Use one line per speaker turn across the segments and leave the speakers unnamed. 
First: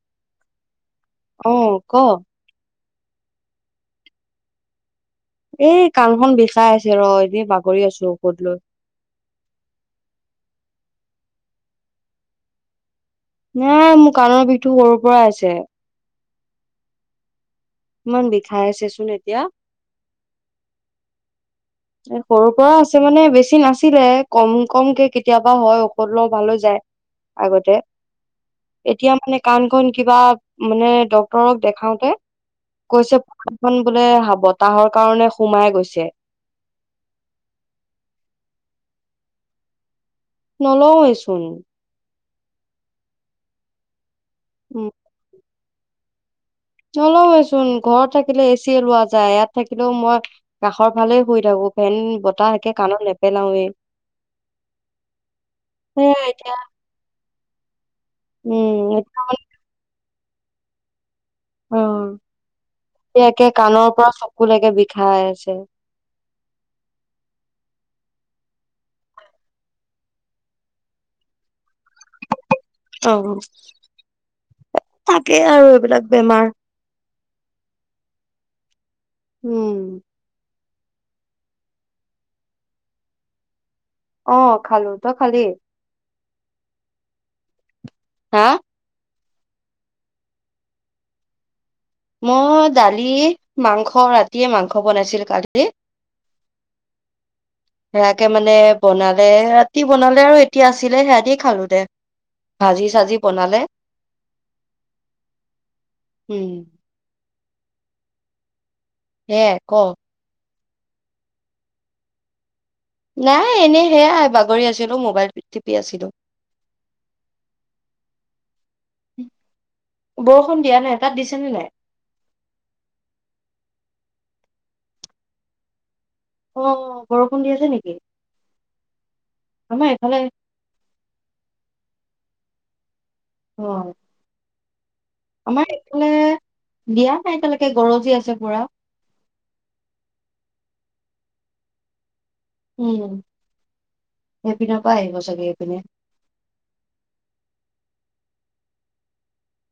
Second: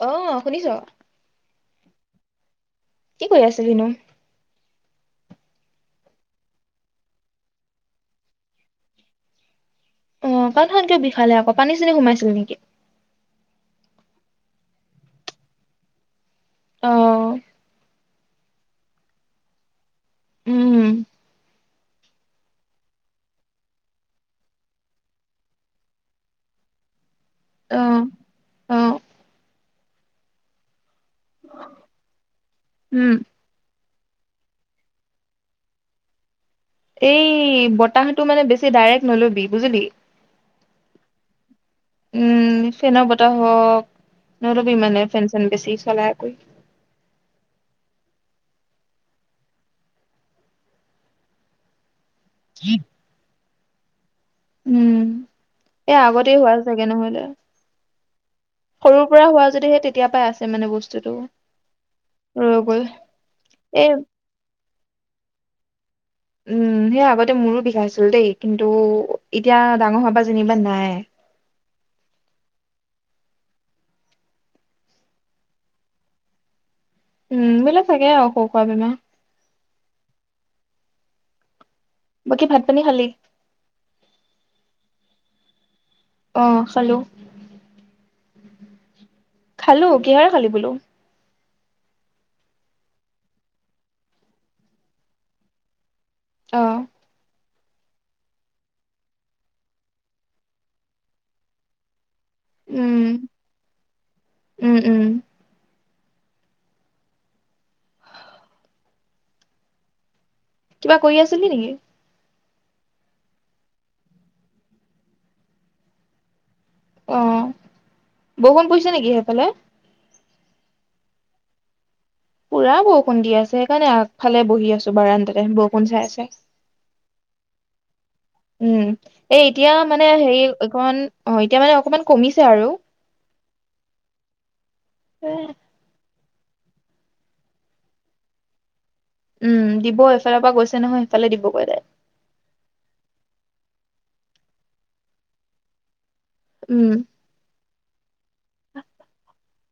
অ। শুনিছ?
অঁ ক
কি কৰি আছিলি নো?
এই কাণখন বিষাই আছে ৰ এনে বাগৰি আছো ঔষধ লৈ।
অ কাণখন কিয় বিষালে আকৌ পানী চানী সোমাইছিল নেকি।
নাই মোৰ কাণৰ বিষো সৰুৰ পৰা আছে।
অঁ।
ইমান বিষাই আছে চোন এতিয়া।
উম।
সৰুৰ পৰা আছে মানে বেছি নাছিলে কম কমকে কেতিয়াবা হয় ঔষধ লওঁ ভাল হৈ যায়। আগতে
অ অ
এতিয়া মানে কাণখন কিবা মানে ডক্তৰক দেখাওতে
উম
কৈছে কানখন বোলে হ বতাহৰ কাৰণে সোমাই গৈছে।
এই বতাহটো মানে বেছি ডাইৰেক্ট নলবি বুজিলি।
নলওঁয়ে চোন।
উম ফেনৰ বতাহ হওক। নলবি মানে ফেন চেন বেছি। চলাই কৰি
নলওঁয়ে চোন ঘৰত থাকিলে এ চিয়ে লোৱা যায় ইয়াত থাকিলেও মই কাষৰ ফালেই শুই থাকো ফেন বতাহ এতিয়া কাণত নেপেলাওৱেই।
উম এ
সেয়া
আগতেই হোৱা
এতিয়া
চাগে নহলে।
উম
সৰুৰ পৰা হোৱা যদিহে তে তেতিয়া পাই আছে মানে বস্তুতটো।
অ একে
এই
কাণৰ পৰা চকু একে বিষ। খাই আছে।
উম সেই আগতে মোৰো বিষাইছিলো দেই, কিন্তু এতিয়া ডাঙৰ হাবা যেনিবা নাই।
অ তাকেই আৰু এইবিলাক বেমাৰ।
উম বোলে চাগে অসৌ খোৱা বিমা।
উম।
বাকী ভাত পানী খালি।
অ খালো ত খালি?
আহ খালোঁ।
হা।
খালো, কিহেৰে খালি বোলো?
মই দালি, মাংস ৰাতিয়ে মাংস বনাইছিলো কালি।
অহ।
সেয়াকে মানে, বনালে ৰাতি বনালে আৰু এতিয়া আছিলে সেইহাদি খালো দে।
উম
ভাজি-চাজি বনালে?
উম উম
হম। এ ক'।
কিবা কৰি আছিলি নেকি?
নাই, এনে সেয়াই বাগৰি আছিলো, মোবাইল টিপি আছিলো।
অ' বৰষুণ পৰিছে নেকি, সেইফালে?
বৰষুণ দিয়া নাই, তাত দিছেনে নাই?
পুৰা বৰষুণ দি আছে সেইকাৰণে আগফালে বহি আছো বাৰাণ্ডাতে, বৰষুণ চাই আছো।
অ বৰষুণ দি আছে নেকি?
উম, এই এতিয়া
আমাৰ
মানে
এইফালে
হেৰি এইখন অ এতিয়া মানে অকমান। কমিছে আৰু।
অ। আমাৰ এইফালে। বিয়া, এ এতিয়ালৈকে গৰজি আছে পুৰা।
উম, দিব এইফালৰ পৰা গৈছে নহয়, সেইফালে দিবগৈ তাই।
উম, সেইপিনৰ পৰা আহিব চাগে, এই পিনে।
উম।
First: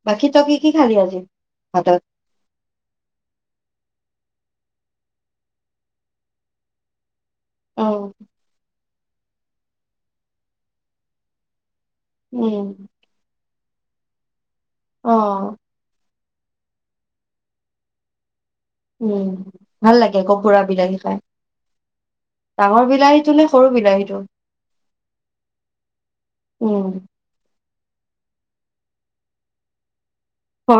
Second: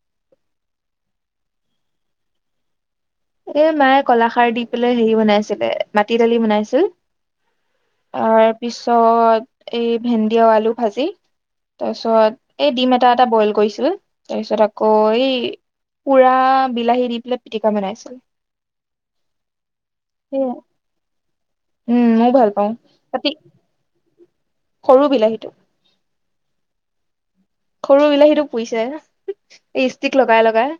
বাকী ত কি, কি খালি আজি ভাতত?
এ মায়ে কলাখাৰ দি পেলেই হেৰি বনাইছিলে, মাটি দালি বনাইছিল।
অহ।
ত, এই ভেন্দি আৰু আলু ভাজি। তাৰ পিছত,
উম
এই ডিম এটা-এটা বইল কৰিছে। তাৰপিছত আকৌ।
অ
কয়। পুৰা বিলাহী দি পেলাই, পিটিকা বনাইছো। [inaudible]
উম, ভাল লাগে, কুকুৰা বিলাহী খাই।
উম ময়ও ভাল পাওঁ
ডাঙৰ
তাতে
বিলাহীটো নে, সৰু বিলাহী হীটো।
সৰু বিলাহীটো।
উম।
সৰু বিলাহীটো পুৰিছে, [inaudible] লগাই
[inaudible] অ'।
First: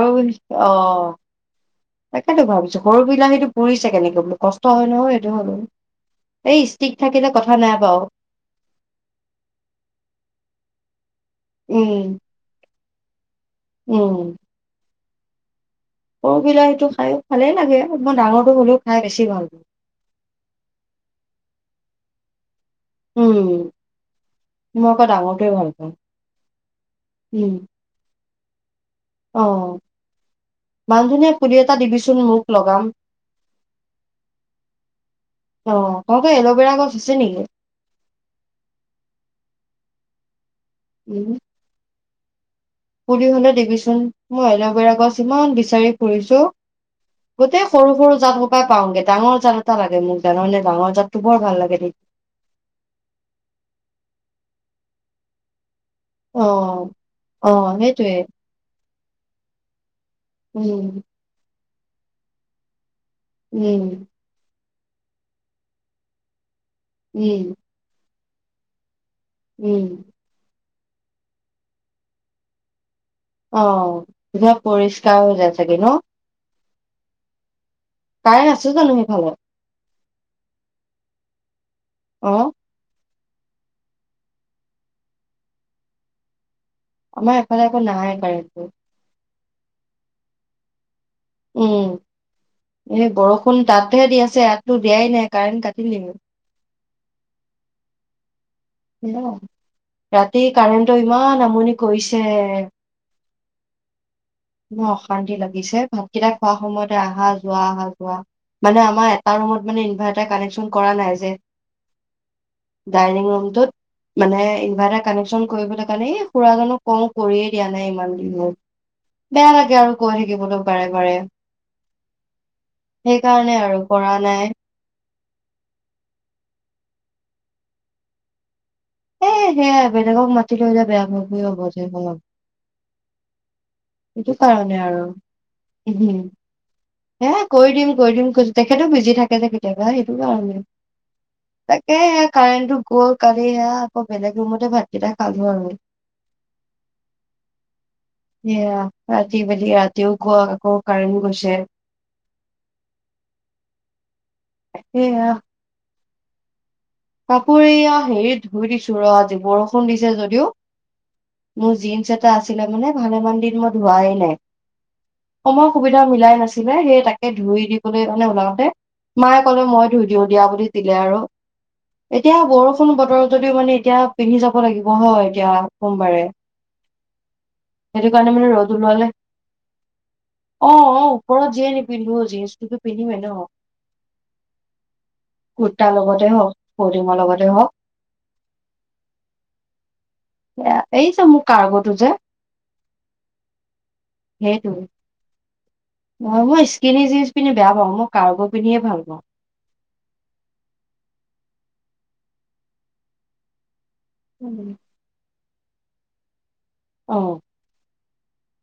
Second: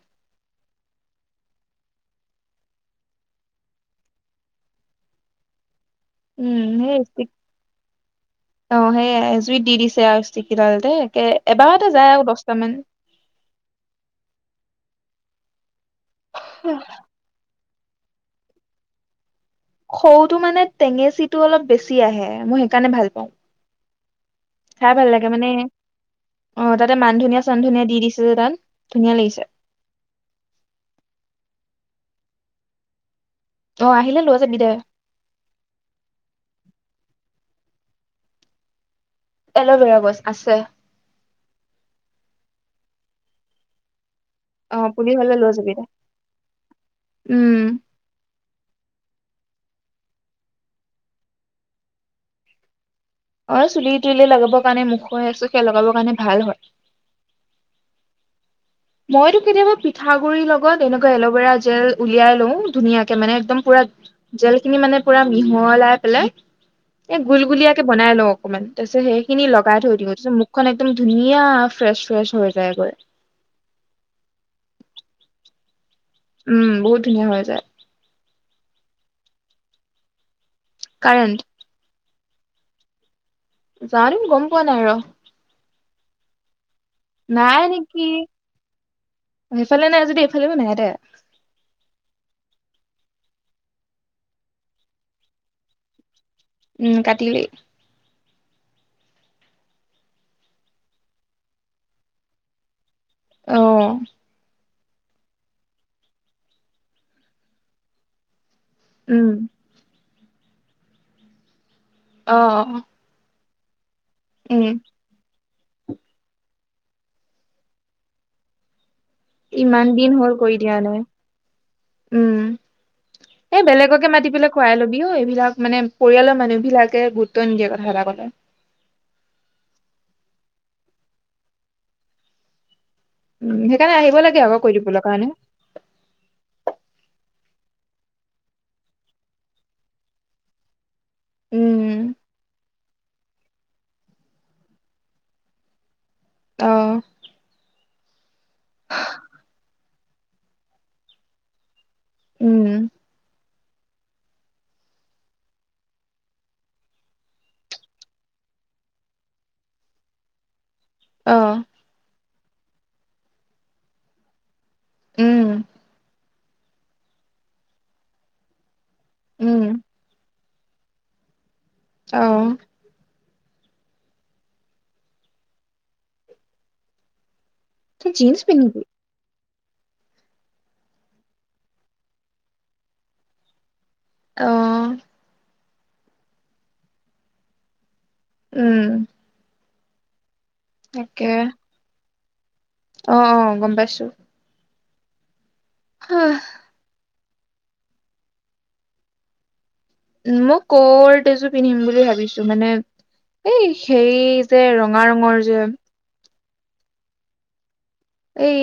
[inaudible] ভাবিছো, সৰু বিলাহীটো পুৰিছে কেনেকে বোলো? কষ্ট হয়, নহয় সেইটো হ'লেও। এই
উম,
ষ্টিক
[inaudible]
থাকিলে কথা নাই বাৰু
অ' সেইয়াই জুইত দি দিছে আৰু ষ্টিকগিদাল দেই। এ এবাৰতে যায়
উম
আৰু দশটামান।
উম। সৰু বিলাহীতটো খায়ো ভালেই লাগে। মই ডাঙৰটো হ'লেও খাই বেছি ভাল
সৰুটো মানে টেঙেচিটো অলপ বেছি আহে। মই সে কাৰণে ভাল পাওঁ।
উম মই
খাই
আকৌ
ভাল লাগে
ডাঙৰটোৱে
মানে।
ভাল পাওঁ
অ', তাতে
উম
মানধনিয়া-চানধনিয়া দি দিছে যে তাত। ধুনীয়া লাগিছে
অ', মান-ধনীয়া পুলি এটা দিবিচোন। চোন মোক লগাম।
অ আহিলে লৈ যাবি দে
অ', [unintelligible] এল'বেৰা গছ আছে নেকি?
এল'ভেৰা গছ আছে।
উম। পুলি হ'লে দিবিচোন। মই
অ
এলবেৰা গছ
পুলি হ'লে লৈ
ইমান
যাবি দে
বিচাৰি ফুৰিছো,
উম
গোটেই সৰু সৰু জাত সোপাই পাওগে। ডাঙৰ জাত [unintelligible] লাগে মোক জাননে? ডাঙৰ জাতটো বৰ ভাল লাগে দে
অ', এ চুলি তুলিয়ে লগাবৰ কাৰণে, মুখে-চুখে লগাব
অ', অ', সেইটোৱেই।
মইতো কেতিয়াবা পি [unintelligible] গুৰিৰ লগত
উম
এনেকুৱা এলভেৰা জেল উলিয়াই লও, ধুনীয়াক মানে একদম পুৰা
উম
জেল খিনি মানে পুৰা মিহলাই পেলাই এই,
উম
গুল-গুলীয়াকে বনাই ল'ও। অকমান, [unintelligible] হেই খিনি লগাই
উম
থৈ দিওঁ, [unintelligible] [unintelligible] খন একদম ধুনীয়া ফ্ৰেছ ফ্ৰেছ হৈ যায়গৈ।
অ' ধিব পৰিষ্কাৰ হৈ যায় চাগে ন?
উম বহুত ধুনীয়া হৈ যায়।
তাই আছে জানো সেইফালে?
কাৰেণ্ট
অ'।
যানো গ'ম পোৱা নাই ৰ।
আমাৰ
নাই
এফালে একো
নেকি
নাহে কাৰণটো।
সেইফালে নাই যদি এইফালে নাই দে।
উম এই বৰষুণ তাতহে দি আছে ইয়াততো দিয়াই নাই, কাৰেণ্ট কাটিলেই।
উম, কাটিলেই।
ৰাতি কাৰেণ্টটো ইমান আমনি কৰিছে।
অ'।
মোৰ অশান্তি লাগিছে ভাতকেইটা খোৱাৰ সময়তে আহা যোৱা আহা যোৱা মানে আমাৰ
উম
এটা ৰুমত মানে ইনভাৰ কানেকচন কৰা নাই যে
অ
ডাইনিং ৰুমটো। মানে
উম
ইনভাৰাৰ কানেকচন কৰিবলৈ কাৰণে এই খুৰা জনক কওঁ কৰিয়ে দিয়া নাই ইমান দিনত
ইমান দিন হল কৰি দিয়া
বাৰে।
নাই
সেইকাৰণে
উম এ
আৰু কৰা
বেলেগকে মাতি
নাই
পেলাই খুৱাই ল'বি অ এই যাক মানে পৰিয়ালৰ মানুহ বিলাকে গুৰুত্ব নিদিয়ে কথা এটা কলে
এই সেয়াই বেলেগক মাতিলো এতিয়া বেয়া পোৱা পুৰি হ'ব যে ন
উম সেইকাৰণে আহিব লাগে আকৌ কৰি
আৰু
দিবলৈ কাৰণে
উম হে কৰি দিম কৰি দিম তেখেতো বিজি থাকে যে কেতিয়াবা সেইটো কাৰণে
উম
তাকে কাৰেণ্টটো ক কালি এয়া আকৌ বেলেগ ৰুমতে ভাতকেইটা খালো আৰু
আহ
এয়া ৰাতি ভেলী আ তেওঁ কোৱা আকৌ কাৰণ গৈছে
উম
সেইয়া কাপোৰ এয়া হেৰিত ধুই দিছো ৰ আজি বৰষুণ দিছে যদিও
অ
মোৰ জিন্চ এ আছিলে মানে ভালেমান দিন মই ধোৱাই নাই
উম
সময় সুবিধা মিলাই নাছিল ছিলে সেই তাকে ধুই দিবলৈ মানে ওলাওতে মায়ে
উম
ক'লে মই ধুই দিওঁ দিয়া বুলি ছিলে আৰু
অ
এতিয়া বৰষুণ বতৰত যদিও মানে এতিয়া পিন্ধি যাব লাগিব হয় এতিয়া সোমবাৰে সেইটো
তই
কাৰণে
জীন্স
মানে ৰ'দ
পিন্ধিবি
ওলোৱালে অ অ ওপৰত যিয়ে নিপিন্ধো জিন্সটোতো পিন্ধিমে নহ
আহ
কুুৰ্তাৰ লগতে হওক ফৰ্ডিমৰ লগতে হওক
উম
এ এই যে
তাকে
মোৰ কাৰ্গটো যে
অ অ গম পাইছো হাহ,
অ স্কিনি পিনি বেয়া পাওঁ মই কাৰ্গ পিধিয়ে ভাল পাওঁ।
উ মই কৰ্ত এজোৰ পিন্ধিম বুলি ভাবিছো মানে এই সেই যে
উম।
ৰঙা ৰঙৰ [unintelligible]
আহ।
এই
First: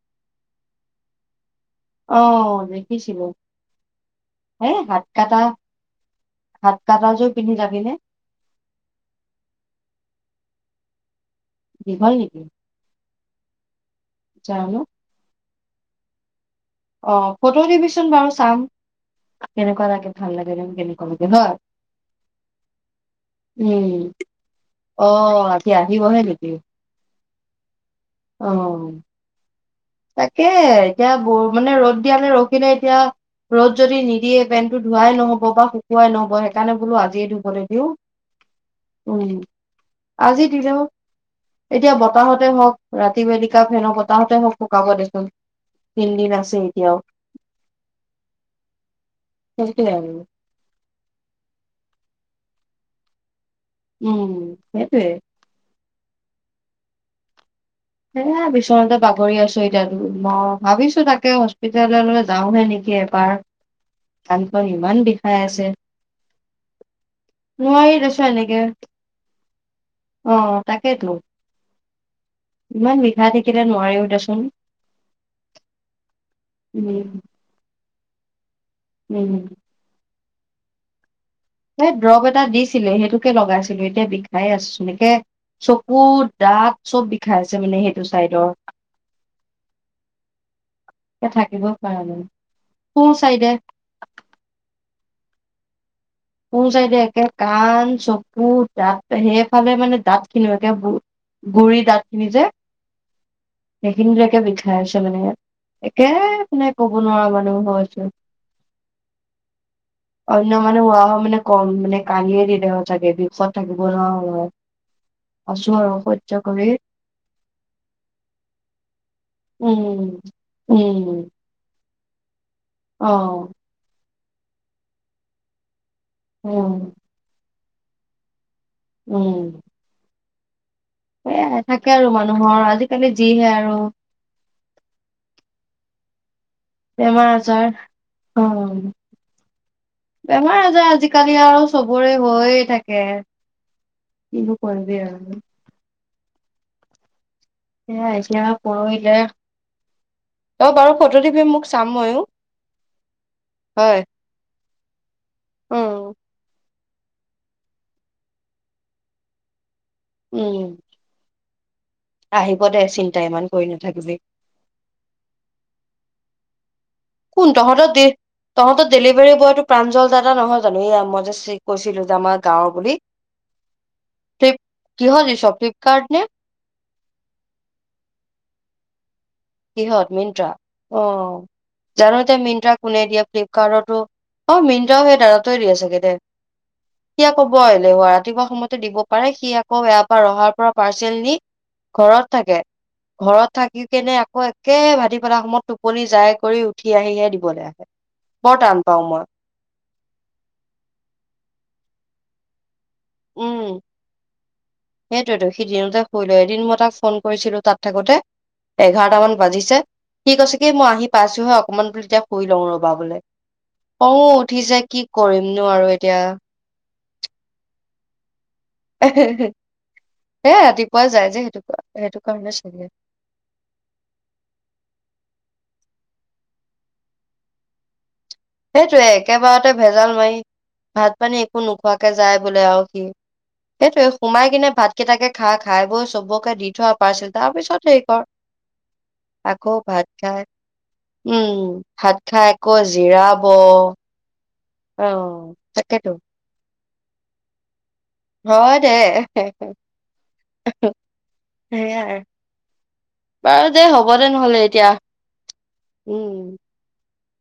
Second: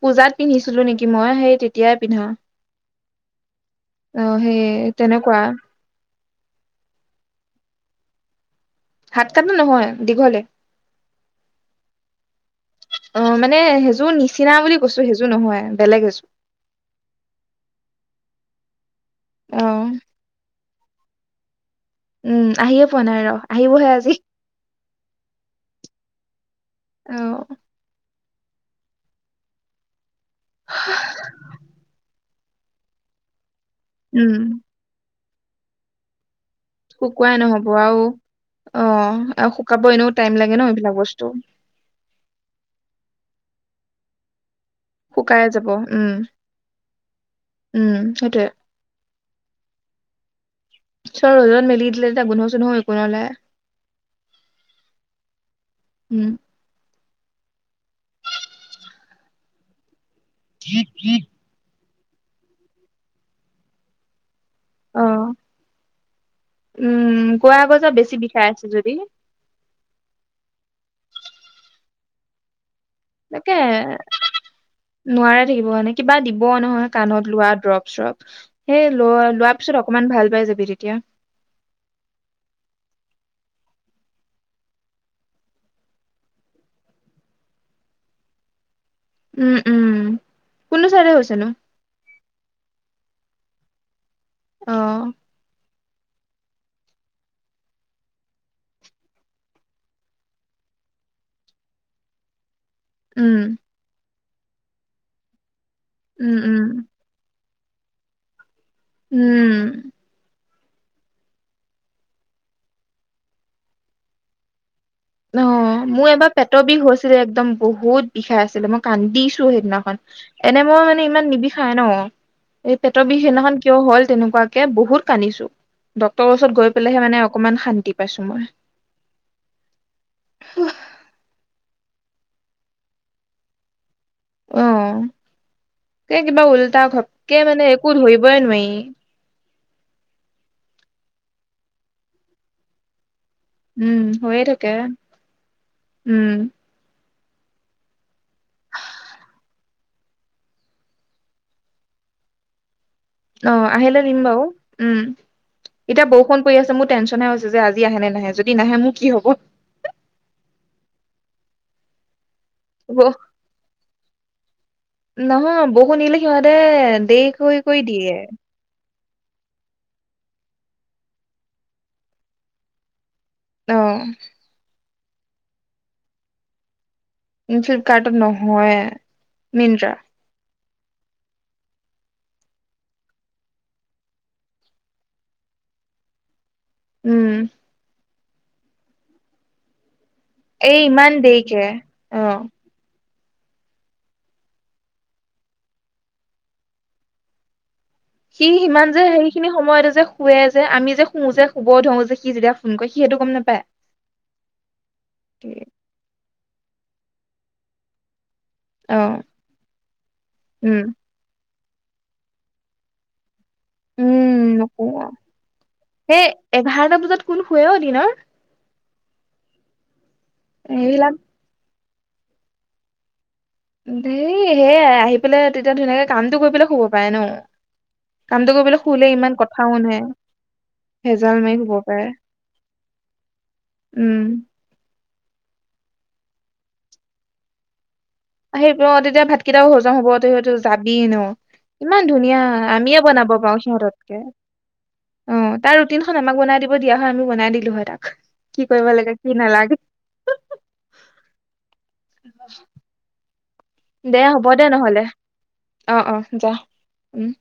পূজাত পিন্ধিছিলো নেকি মই সেই তে
অ, দে কি শিৱ।
অ, সেই তেনেকুৱা
হাত কাটাজোৰ পিন্ধি যাবিনে।
হাত কাটটো নহয় দীঘলে।
দীঘল নেকি।
অ মানে টোৰ নিচিনা বুলি
জানো
কৈছো সেইযোৰ নহয় বেলেগ হৈছো।
অ ফটো দিবিচোন বাৰু চাম।
অ
তেনেকুৱা লাগে ভাল লাগে নে। কেনেকুৱা লাগে ন।
উম, আহিয়ে পোৱা নাই ৰ আহিবহে
উম
আজি।
অ আজি আহিবহে নিকি।
অ
আহ। তাকে এতিয়া বৌ মানে ৰ'দ দিয়া ৰদ যাবি নে এতিয়া। ৰ'দ যদি নিদিয়ে
উম
পেণ্টটো ধুৱাই নহ'ব। হব বা শুকুৱাই নহব। সেইকাৰণে বোলো আজিয়ে
শুকুৱাই
ধুবলে
নহব
দিওঁ
আৰু অ
উম
আৰু শুকাব এনেও টাইম
আজি
লাগে ন
দিলে হওক
এইবিলাক বস্তু
এতিয়া বতাহতে হওক। ৰাতি বেলিকা ফেনৰ বতাহতে শুকাব দেচোন
শুকাই যাব উম,
তিনদিন আছে এতিয়াও
উম, সেইটোয়ে
সেইটোৱে আৰু
চ' ৰ'দত মেলি দিলে যে, গোন্ধ চোন্ধ [unintelligible]
উম, সেইটোৱে।
উম
এয়া বিচনাতে বাগৰি আছোঁ, এতিয়া [unintelligible] ম, ভাবিছোঁ তাকে হস্পি ললৈ যাওঁহে নেকি এপাক। কানখন ইমান
অ
বিষাই আছে,
উম কোৱা আকৌ যে
নোৱাৰি
বেছি
দেচোন
বিষাই
এনেকে
আছে যদি
অ', তাকেতো।
তাকে
নোৱাৰিও দেচোন
নোৱাৰে থাকিব, কিবা দিব নহয়,
উম
কাণত লোৱা ড্ৰপ, চ্ৰপ। সেই
উম
ল-লোৱাৰ পিছত অকমান ভাল পাই যাবি তেতিয়া
এই দ্ৰব এটা দিছিলে সেইটোকে লগাইছিলো এতিয়া বিষাই আছো এনেকে চকু দাঁত চব বিষাই আছে মানে সেইটো চাইডৰ।
উম, উম কোনটো চাইডে
এ
হৈছে নো?
থাকিবই পৰা নাই সোঁ চাইডে।
অ'।
সোঁ চাইদে একে কাণ, চকু, দাঁত সেইফালে মানে দাঁতখিনিয়ো একে গুৰি দাঁত খিনি যে
উম
সেইখিনি কে, বিষাই আছে মানে একে
উম
মানে
উম
ক'ব নোৱাৰা মানুহ হৈছে।
উম।
অন্য মানুহ হোৱা হ মানে কম মানে কান্দিয়ে দিলে হয়, চাগে বিষত থাকিব নোৱাৰা হ'ল হয়।
অ',
আছো আৰু
মোৰ
সহ্য
এবাৰ পেটৰ
কৰি
বিষ হৈছিলে, একদম বহুত বিষাই আছিলে মই কান্দিছোঁ সেইদিনাখন,
উম
এনে মই মানে
উম
ইমান নিবিষাই ন এই পেটৰ
অ
বিষ সেদিনাখন কিয় হ'ল তেনে ৱাকে বহুত কান্দিছোঁ। ডক্তৰ ওচৰত
উম
গৈ, পেলায়হে অকণমান শান দি পাইছো মই।
উম।
হোহ!
সেয়াই থাকে আৰু মানুহৰ আজিকালি যিহে আৰু।
অ', এক কিবা উল্টা।
বেমাৰ
ঘপকে মানে
আজাৰ
একো ধৰিবই নোৱাৰি।
বেমাৰ-আজাৰ আজিকালি আৰু চবৰে হৈয়ে থাকে।
উম, হৈয়ে
কিনো
থাকে।
কৰিবি আৰু
উম।
এ আহ পৰহিলে অ বাৰু ফটো দিবি মোক চাম ময়ো।
অ
হয়
আহিলে দিম বাৰু উম এতিয়া
উম
বৰষুণ পৰি আছে মোৰ। টেচন হৈছে যে আজি আহে নে নাহে যদি নাহে মোৰ কি হ'ব।
উম। আহিব দে চিন্তা ইমান কৰি নাথাকিবি।
নহয় বহু নিলে সিহঁতে দেৰি
কোন
কৰি
[unintelligible]
কৰি দিয়ে
ডেলিভাৰী বয়ো প্ৰাঞ্জল দাদা নহয় জানো এ মই যেছিলো যে আমাৰ গাঁৱৰ বুলি।
আহ।
ফ্লিপ কিহত দিছ ফ্লিপকাৰ্ট নে।
ফিলপ কাৰ্টট নহয়য়ে।
কিহত মিণ্ট্ৰা। অ' জানো এতিয়া মিণ্ট্ৰা কোনে দিয়ে, ফ্লিপকাৰ্টৰতো অ' মিণ্ট্ৰাও সেই দাদাতোয়ে দিয়ে চাগে দে। সি
উম
আক' বৰ এলেহুৱা। ৰাত ৰাতিপুৱা সময়তে দিব পাৰে সি আকৌ ৰহাৰ পৰা
এই ইমান
পাৰ্চেল নি
দেৰিকে
ঘৰত
অ
থাকে। ঘৰত থাকি কেনে আ আকৌ একে ভাটি বেলা সময়ত টোপনি যাই কৰি উঠি আহিহে দিবলৈ আহে।
সি
বৰ টান
সিমান যে
পাওঁ মই
সেইখিনি সময়তে যে শুৱে যে, আমি যে শু যে [unintelligible] সি যেতিয়া ফোন কৰে সি সেইটো গম
উম,
নাপায়
সেইটোৱেতো সি দিনতে শুই লয়। এদিন মই তাক ফোন কৰিছিলো, তাত থাকোতে
অ
এঘাৰটামান বাজিছে, সি আছে কি মই
উম
আহি পাইছোহে অকমান বুলি যেতিয়া শুই লওঁ ৰ'বা বোলে। অ',
উম নকো
উঠিছে কি কৰিমনো আৰু এতিয়া।
সেই এঘাৰটা বজাত কোন শুৱে অ', দিনৰ।
[unintelligible] এ ৰাতিপুৱাই
এইবিলাক
যায় যে সেইটোক এইটো কাৰণে চাগে।
ধেই সেয়াইআহি পেলাই তেতিয়া ধুনীয়াকে কামটো কৰি পেলাই শুব পাৰে ন। কামটো কৰিবলৈ
সেইটোৱে
শুলে ইমান কথাও
একেবাৰতে
নাই
ভেজাল মাৰি, ভাত
ভেজাল
পানী
মাৰি
একো
শুব পাৰে
নোখোৱাকে যায় বোলে আৰু সি, সেইটোৱে
উম
সোমাই কিনে ভাত কেইটাকে খা-খাই বৈ চবকে দি থোৱা পাৰ্চেল, তাৰপিছত সেই
সেই অ', তেতিয়া ভাত কেইটাও হজম হব তই
খাই
[unintelligible] যাবি ন',
উম
ইমান
ভাত
ধুনীয়া
খাই আকৌ
আমিয়ে বনাব
জিৰাব অ
পাৰো সিহঁততকে। অ', তাৰ ৰুটিন
তাকেতো
খন আমাক বনাই দিব [unintelligible] হয়, আমি বনাই দিলোঁ হয়, তাক কি
হয়,
কৰিব
দে,
লাগে কি নালাগে
সেইয়ায়ে। বাৰু দে হ'ব দে নহ'লে এতিয়া,
অ অ
উম।
যা উম।